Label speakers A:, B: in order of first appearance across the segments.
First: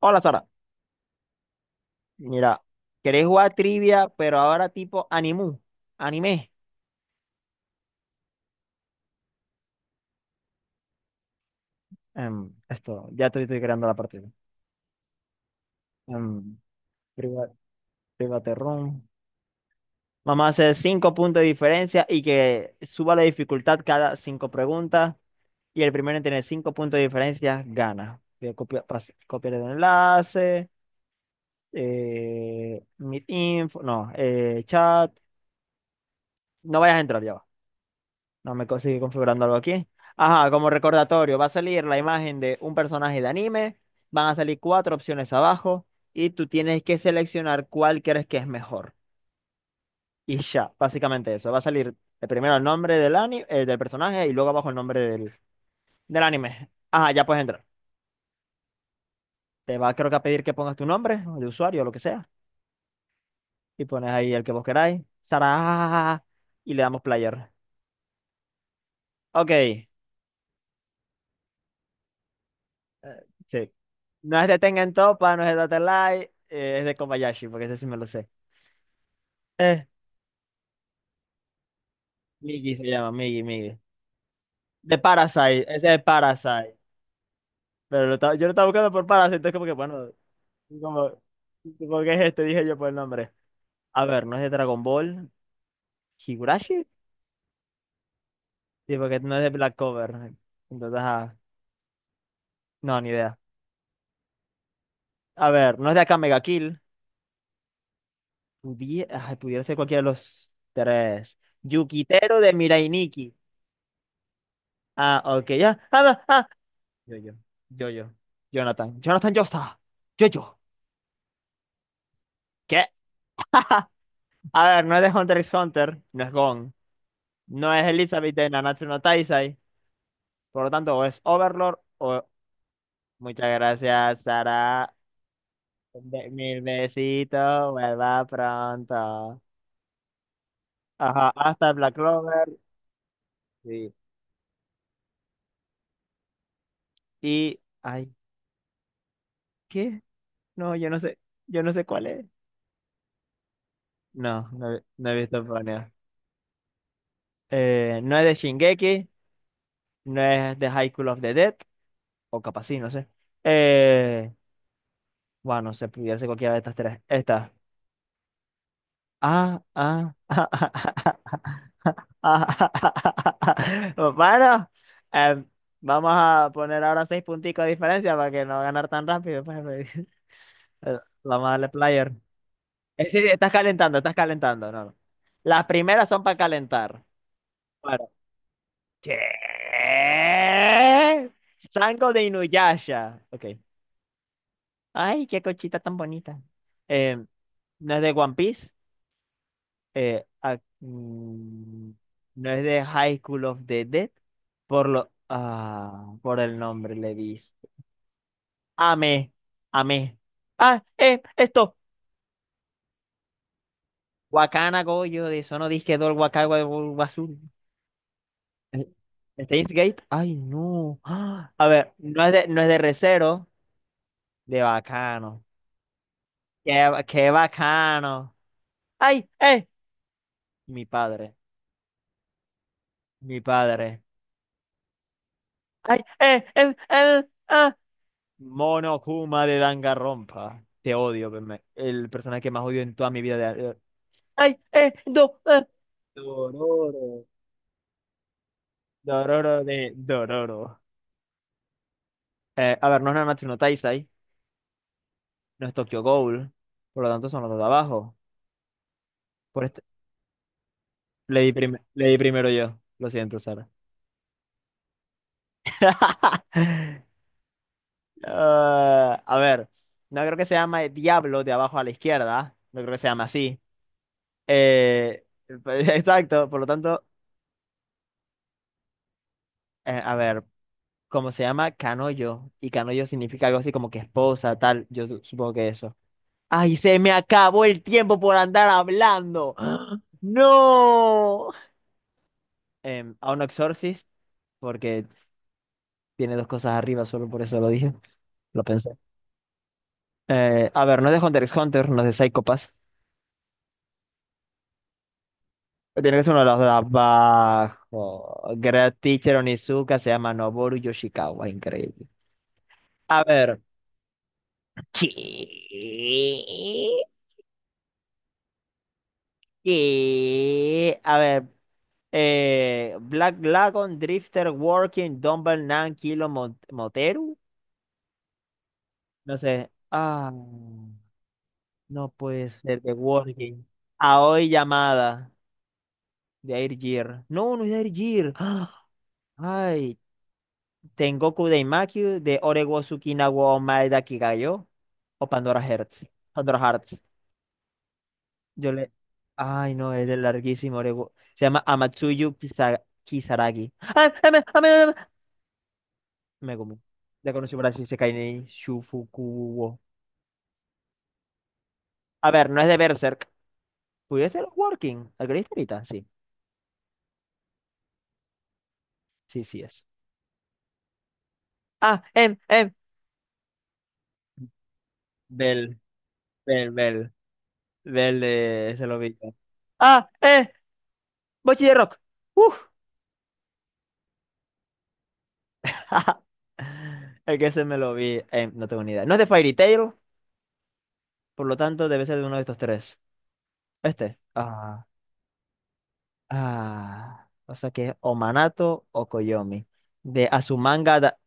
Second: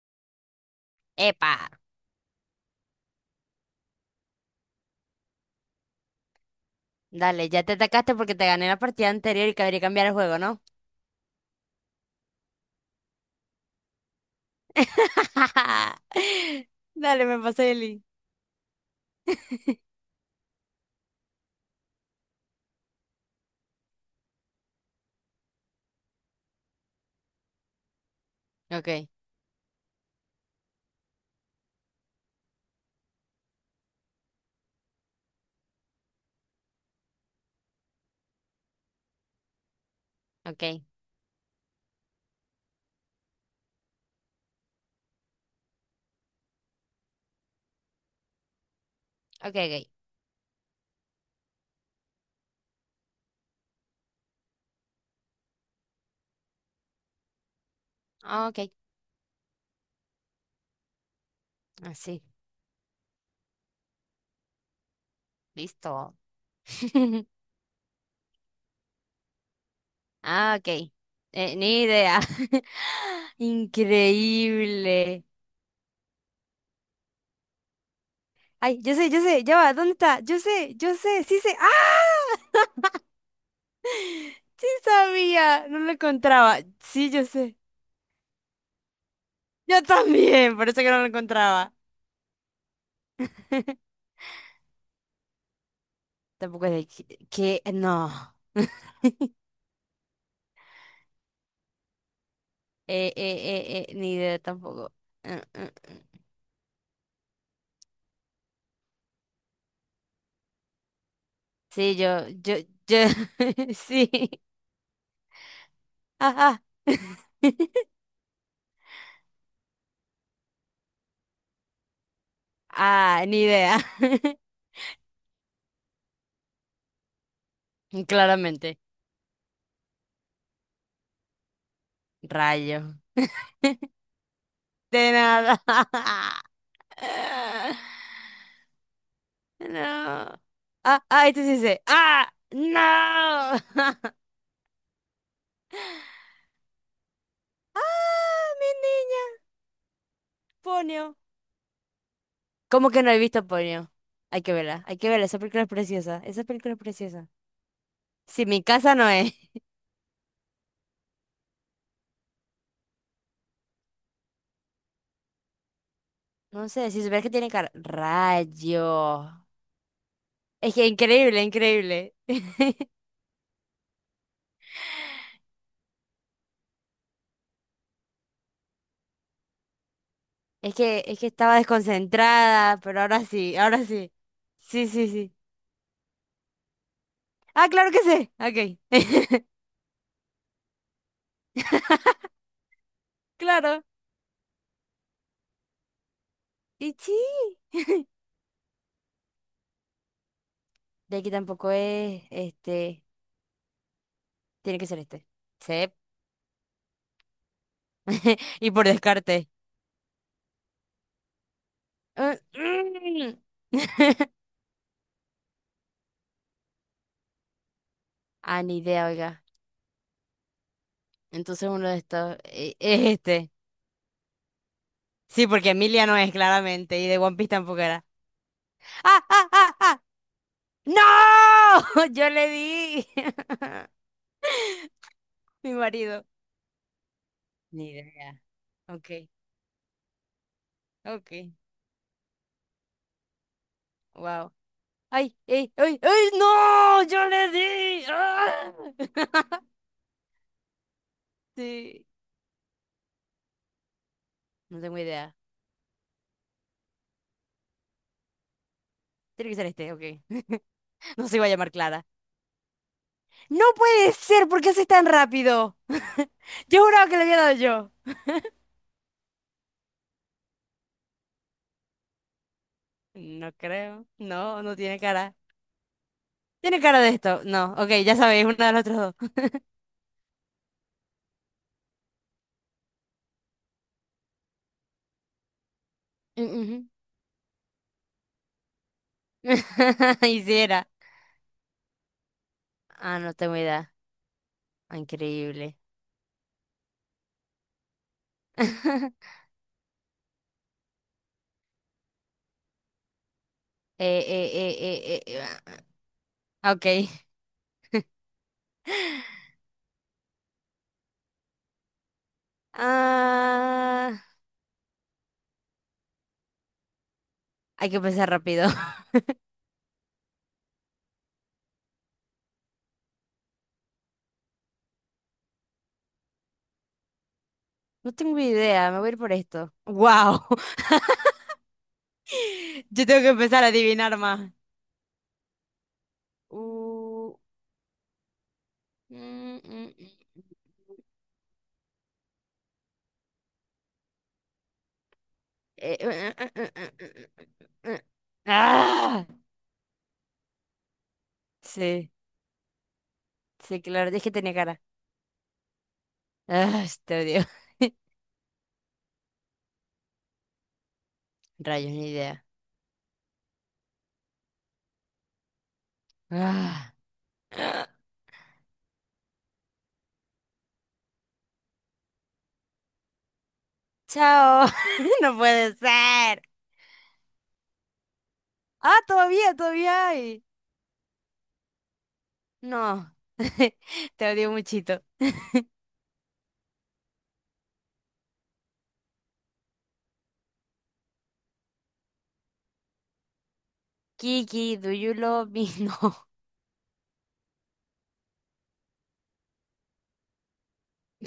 A: Hola, Sara,
B: Epa,
A: mira, ¿querés jugar trivia, pero ahora tipo animu, anime?
B: dale, ya te atacaste porque te gané la partida anterior y cabría cambiar el juego, ¿no?
A: Ya estoy creando la partida. Em,
B: Dale, me
A: priva-
B: pasé el link.
A: private. Vamos a hacer cinco puntos de diferencia y que suba la dificultad cada cinco preguntas. Y el primero en tener cinco puntos de diferencia gana. Voy a
B: Okay,
A: copiar el enlace, meet info, no, chat. No vayas a entrar, ya va. No me co- Sigue configurando algo aquí. Ajá, como
B: okay,
A: recordatorio, va a salir la imagen de un personaje de anime, van a salir cuatro opciones abajo y tú tienes que seleccionar cuál crees que es mejor.
B: okay,
A: Y ya, básicamente eso. Va a salir primero el nombre del del personaje y luego abajo el nombre del anime. Ajá, ya puedes entrar.
B: okay, okay,
A: Te va, creo que, a pedir que pongas tu nombre o de usuario o lo que sea,
B: así,
A: y pones ahí el que vos queráis. Sara, ja, ja, ja,
B: listo.
A: ja, y le damos player. Ok.
B: Ah, okay. Ni idea.
A: Sí. No es de Tengen
B: Increíble.
A: Toppa, no es de Data Light, es de Kobayashi, porque ese sí me lo sé.
B: Ay, yo sé, ya va,
A: Eh,
B: ¿dónde está? Yo sé, sí sé.
A: Migi se
B: ¡Ah!
A: llama, Migi, Migi.
B: Sí
A: De Parasite,
B: sabía, no lo
A: ese es
B: encontraba.
A: Parasite.
B: Sí, yo sé.
A: Pero yo lo estaba buscando por Parasite, entonces como que,
B: Yo
A: bueno,
B: también, por eso que no lo
A: como,
B: encontraba.
A: como que es este, dije yo por el nombre. A ver, no es de Dragon Ball,
B: Tampoco es
A: Higurashi,
B: de no.
A: sí, porque no es de Black Clover. Entonces, ajá, no, ni idea.
B: Ni idea tampoco. Eh,
A: A
B: eh.
A: ver, no es de acá Mega Kill. Ay, pudiera ser cualquiera de los tres.
B: Sí,
A: Yukitero de Mirai
B: yo,
A: Nikki.
B: sí.
A: Ah, ok, ya. Ah, no.
B: Ajá.
A: Yo, yo, yo, Jonathan, Jonathan Joestar, yo, yo. ¿Qué?
B: Ah, ni idea.
A: A ver, no es de Hunter x Hunter, no es Gon, no es Elizabeth de
B: Claramente.
A: Nanatsu no Taizai, por lo tanto, o es Overlord o.
B: Rayo.
A: Muchas gracias, Sara.
B: De nada.
A: Mil besitos, vuelva pronto.
B: No. Ah, ah,
A: Ajá,
B: esto sí
A: hasta
B: sé.
A: Black
B: Ah,
A: Clover.
B: no.
A: Sí. Y. Ay,
B: Ah, mi niña.
A: ¿qué? No,
B: Ponio.
A: yo no sé cuál es.
B: ¿Cómo que no he visto Ponio? Hay
A: No,
B: que
A: no, he
B: verla, hay que
A: no he
B: verla. Esa
A: visto
B: película es
A: Ponyo.
B: preciosa. Esa película es preciosa.
A: No es de
B: Si mi casa
A: Shingeki,
B: no es.
A: no es de High School of the Dead. O capaz sí, no sé. Eh, bueno, no sé, pudiera ser cualquiera de
B: No
A: estas
B: sé, si
A: tres.
B: supieras que tiene
A: Esta.
B: cara. Rayo.
A: Ah, ah, ah,
B: Es que increíble, increíble.
A: ah, ah, ah, ah, ah, ah, ah. Bueno, em, vamos a poner ahora seis punticos de diferencia para que no ganar tan rápido, pues. Eh,
B: Es que
A: Vamos a
B: estaba
A: darle player.
B: desconcentrada, pero
A: Sí,
B: ahora
A: sí, estás
B: sí, ahora
A: calentando,
B: sí.
A: estás calentando. No,
B: Sí,
A: no.
B: sí, sí.
A: Las primeras son para calentar.
B: Ah, claro que
A: Bueno.
B: sí. Ok.
A: ¿Qué? Sango de Inuyasha. Ok.
B: Claro.
A: Ay, qué cochita tan bonita.
B: Y sí.
A: Em, ¿No es de One Piece? eh, ac-
B: De aquí tampoco
A: mm,
B: es.
A: no es de
B: Este.
A: High School of the Dead,
B: Tiene que
A: por
B: ser
A: lo,
B: este. Sí.
A: ah, por el nombre le diste.
B: Y por
A: Amé,
B: descarte.
A: amé. Ah, esto.
B: Ah, mm.
A: Wakana Goyo de Sono Disque Dol Wakawa Wazul.
B: Ah, ni
A: Eh,
B: idea, oiga.
A: Steins Gate. Ay, no. Ah, a
B: Entonces uno
A: ver,
B: de estos
A: no es de
B: es
A: Recero,
B: este.
A: de bacano.
B: Sí, porque Emilia no es, claramente.
A: Qué,
B: Y de
A: qué
B: One Piece tampoco era.
A: bacano.
B: ¡Ah,
A: Ay,
B: ah,
A: eh.
B: ah, ah!
A: Mi padre,
B: ¡No! Yo le di.
A: mi padre.
B: Mi
A: Ay,
B: marido.
A: ah,
B: Ni idea.
A: Mono
B: Ok,
A: Kuma de Danganronpa. Te odio,
B: ok.
A: el personaje que más odio en toda mi vida. De...
B: Wow.
A: ¡Ay! ¡Eh!
B: ¡Ay,
A: ¡Do! ¡Ah!
B: ay, ay, ay! ¡No!
A: Dororo.
B: ¡Yo le di! ¡Ah!
A: Dororo de Dororo.
B: Sí.
A: A ver, no es Nanatsu no Taizai,
B: No tengo idea.
A: no es Tokyo Ghoul, por lo tanto son los dos de abajo.
B: Tiene que
A: Por
B: ser
A: este...
B: este, ok. No se iba a llamar Clara.
A: le di primero yo, lo siento,
B: No
A: Sara.
B: puede ser, ¿por qué haces tan rápido? Yo juraba que le había dado yo.
A: Ah, a ver, no creo que se llame Diablo de abajo a la izquierda, no creo que se llame
B: No
A: así.
B: creo. No, no tiene
A: Eh,
B: cara.
A: exacto, por lo
B: Tiene cara
A: tanto,
B: de esto. No, ok, ya sabéis, uno de los otros dos.
A: a ver. Como se llama Canoyo, y Canoyo significa algo así como que esposa, tal, supongo que eso.
B: Mm, ujú.
A: ¡Ay, se me acabó el tiempo por andar hablando! ¡Ah!
B: Y si era.
A: ¡No!
B: Ah,
A: A
B: no
A: un
B: tengo idea.
A: Exorcist, porque
B: Ah, increíble.
A: tiene dos cosas arriba, solo por eso lo dije, lo pensé. A ver, no es de Hunter x Hunter, no es de Psycho Pass.
B: Eh, eh, eh, eh, eh,
A: Tiene que ser uno de los de
B: ah, ok.
A: abajo. Great Teacher Onizuka se llama Noboru Yoshikawa, increíble. A ver.
B: Ah,
A: ¿Qué?
B: hay que pensar rápido.
A: Y, a ver, Black Lagoon, Drifter, Working, Dumbbell, Nan, Kilo, Moteru.
B: No tengo idea, me voy a ir por
A: No sé.
B: esto.
A: Ah,
B: ¡Wow!
A: no puede ser de
B: Yo tengo que empezar
A: Working.
B: a adivinar
A: Aoi
B: más.
A: llamada de Airgear.
B: Uh,
A: No, no es de Airgear. ¡Ah!
B: mm, mm,
A: Ay,
B: mm,
A: Tengoku Daimaku de Orego Tsukina wa Omae da Kigayo o Pandora Hearts. Pandora Hearts.
B: eh. eh.
A: Yo le.
B: ¡Ah!
A: Ay, no, es del larguísimo Orego. Se llama
B: Sí,
A: Kisaragi.
B: sí,
A: ¡Ay,
B: claro, es que tenía cara.
A: Megumi!
B: ¡Ah, te
A: De
B: odio!
A: Konosuba Isekai ni Shufuku.
B: Rayos, ni
A: A
B: idea.
A: ver, no es de Berserk. ¿Pudiese ser Working? ¿Alguna historita? Sí,
B: ¡Ah!
A: sí, sí es. Ah, em, em.
B: ¡Chao! No puede
A: Bell,
B: ser.
A: Bell, Bell. Bell de ese
B: Ah,
A: lobillo.
B: todavía, todavía
A: Ah,
B: hay.
A: Bochi de Rock. Uf.
B: No, te odio muchito.
A: El que se me lo vi, no tengo ni idea. No es de Fairy Tail, por lo tanto debe ser de uno de estos tres. Este.
B: Kiki,
A: Ah,
B: do you love me?
A: ah. O sea que es o Manato o Koyomi. De Azumanga. Da...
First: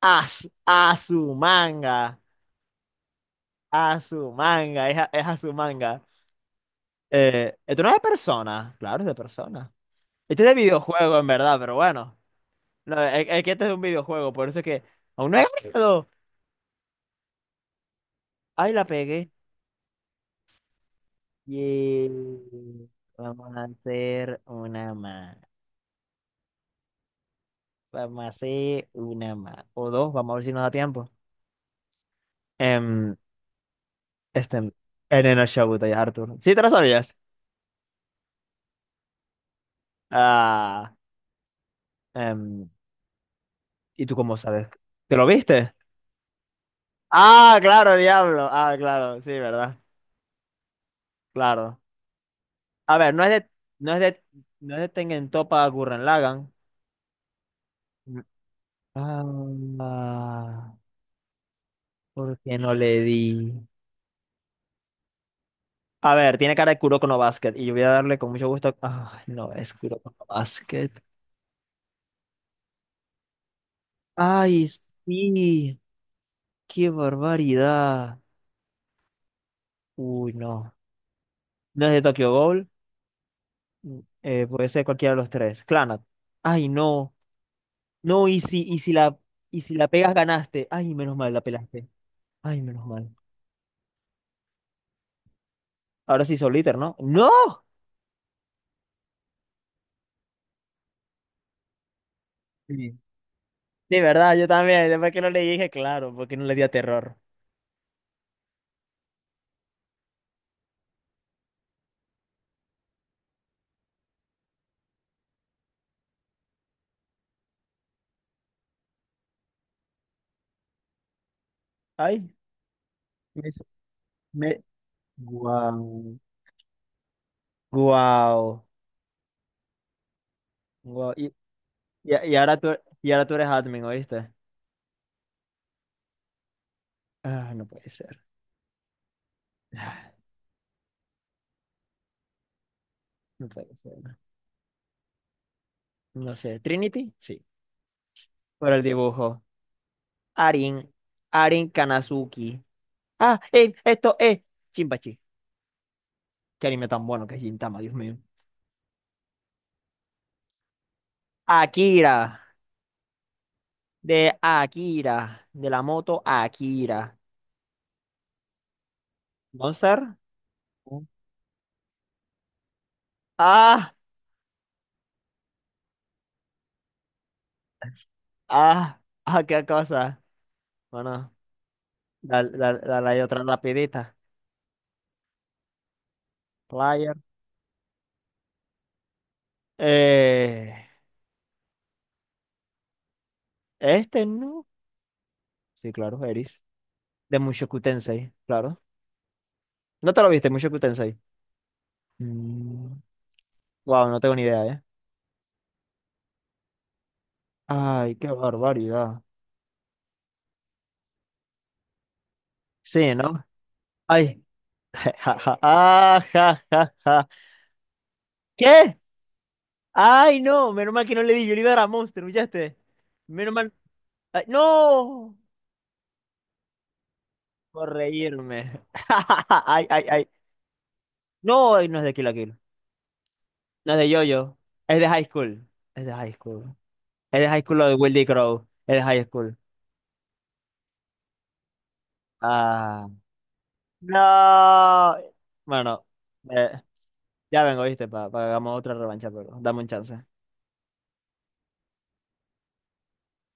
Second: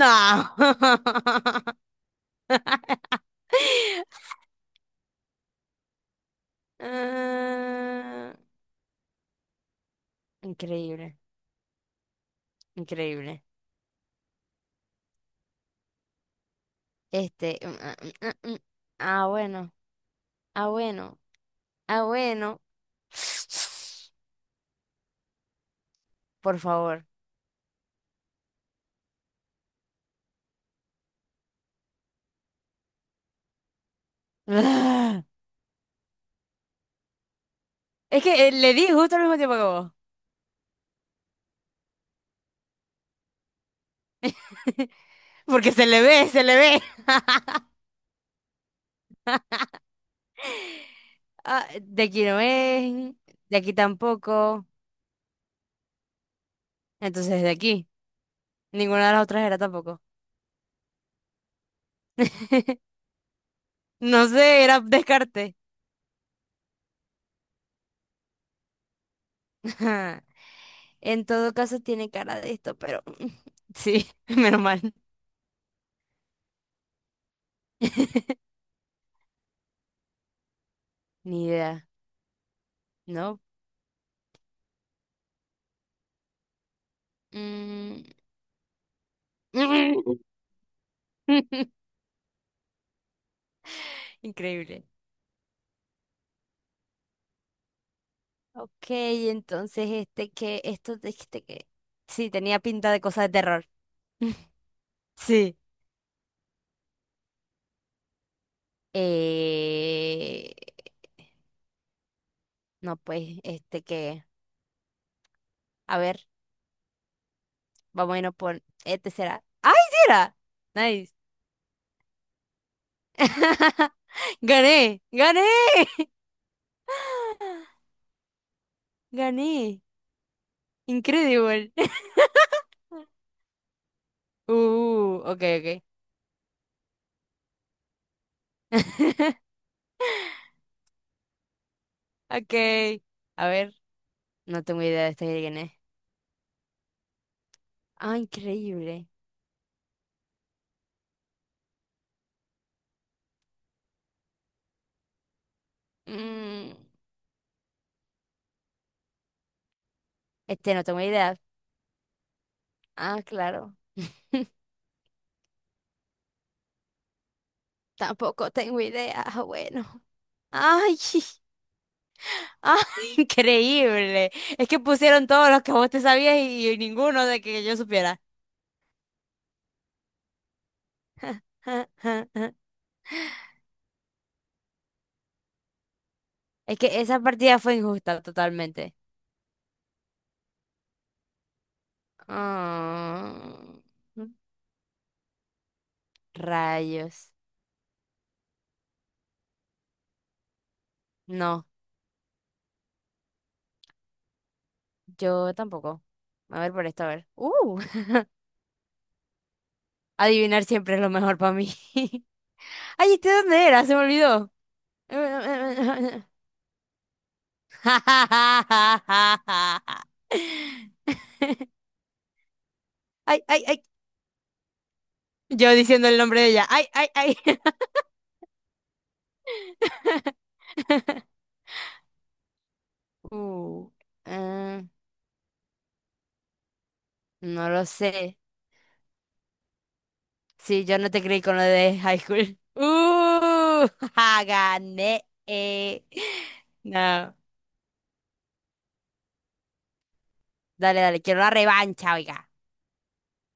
A: As,
B: No.
A: Azumanga. A su manga, es a su manga. Esto no es de
B: Ah,
A: persona, claro, es de persona. Este es de
B: increíble,
A: videojuego, en verdad, pero bueno. No,
B: increíble.
A: es que este es de un videojuego, por eso es que aún no he ganado.
B: Este. Mm.
A: Ay, la
B: Ah,
A: pegué.
B: bueno, ah, bueno, ah,
A: Y
B: bueno.
A: vamos a hacer una más.
B: Por favor.
A: Vamos a hacer una más. O dos, vamos a ver si nos da tiempo. Em, este,
B: Ah.
A: Elena Shabutai, Arthur. ¿Sí te lo sabías?
B: Es que le di justo al mismo tiempo que vos.
A: Ah, em, ¿y tú cómo sabes? ¿Te lo
B: Porque
A: viste?
B: se le ve, se le ve.
A: Ah, claro, diablo. Ah, claro, sí, ¿verdad?
B: Ah,
A: Claro.
B: de aquí no
A: A ver,
B: es, de aquí
A: no es de,
B: tampoco.
A: no es de Tengen Toppa Gurren Lagann.
B: Entonces, de aquí.
A: Mm.
B: Ninguna de las otras era tampoco.
A: Ah, ¿por qué no le di?
B: No sé, era descarte.
A: A ver, tiene cara de Kuroko no Basket y yo voy a darle con mucho gusto. Ay, no, es Kuroko no Basket.
B: En todo caso, tiene cara de esto, pero sí, menos
A: Ay,
B: mal.
A: sí, qué barbaridad. Uy, no.
B: Ni
A: No
B: idea,
A: es de Tokyo Ghoul.
B: ¿no?
A: Mm, puede ser cualquiera de los tres. Clannad. Ay, no.
B: Mm.
A: No, y si la pegas, ganaste. Ay, menos mal, la pelaste. Ay, menos mal.
B: Increíble.
A: Ahora sí, Soliter, ¿no? ¡No!
B: Ok, entonces este que, esto de este que. Sí, tenía pinta
A: Sí,
B: de cosa de terror.
A: sí, verdad, yo también. Después que no le
B: Sí.
A: dije, claro, porque no le di a terror.
B: Eh... No, pues, este que. A ver. Vamos a irnos por este será. ¡Ay, sí era! Nice.
A: Ay, me, me-
B: Gané, gané,
A: guau, guau,
B: gané.
A: guau.
B: Incredible.
A: Y ahora y ahora tú eres admin, ¿oíste?
B: Ok, ok.
A: Ah, no puede ser. Ah,
B: Ok.
A: no
B: A ver,
A: puede ser.
B: no tengo idea de este de quién es.
A: No sé. ¿Trinity? Sí.
B: Ah,
A: Por el
B: increíble.
A: dibujo. Arin. Arin Kanazuki. Ah, esto es. Chimpachi. Qué
B: Mm,
A: anime tan bueno que es Gintama, Dios mío.
B: este no tengo idea.
A: Akira.
B: Ah, claro.
A: De Akira. De la moto Akira.
B: Tampoco tengo idea. Ah, bueno.
A: ¿Monster?
B: Ay, ay,
A: Ah.
B: increíble. Es que pusieron todos los que vos te sabías y ninguno de que yo supiera.
A: Ah, ah, qué cosa. Bueno, dale, dale, dale ahí otra rapidita.
B: Es que
A: Player.
B: esa partida fue injusta totalmente.
A: Eh,
B: Ah,
A: este no. Sí, claro, Eris.
B: rayos.
A: De Mushoku Tensei, claro. ¿No te lo viste, Mushoku Tensei?
B: No,
A: Wow, no tengo ni idea, ¿eh?
B: yo tampoco. A ver por esto, a ver.
A: Ay, qué barbaridad.
B: Adivinar siempre es lo mejor para mí. Ay,
A: Sí,
B: ¿este
A: ¿no?
B: dónde era? Se me
A: Ay.
B: olvidó.
A: Ja, ja, ah, ja, ja, ja. ¿Qué? Ay, no, menos mal que no le di, yo le iba a dar a Monster, ¿escuchaste?
B: Ay,
A: Menos
B: ay,
A: mal.
B: ay.
A: Ay, no,
B: Yo diciendo el nombre de ella. Ay, ay, ay.
A: por reírme. Ay, ay, ay. No, ay, no es de Kill la.
B: Uh,
A: No es de Yoyo.
B: eh,
A: Es de High School. Es de High School. Es de High
B: no
A: School
B: lo
A: lo de Willy
B: sé.
A: Crow. Es de High School.
B: Sí, yo no te creí con lo de high school.
A: Ah.
B: ¡Uh! Ja,
A: No.
B: gané.
A: Bueno, eh,
B: No.
A: ya vengo, ¿viste? Para que hagamos otra revancha, pero dame un chance.
B: Dale, dale, quiero una revancha, oiga.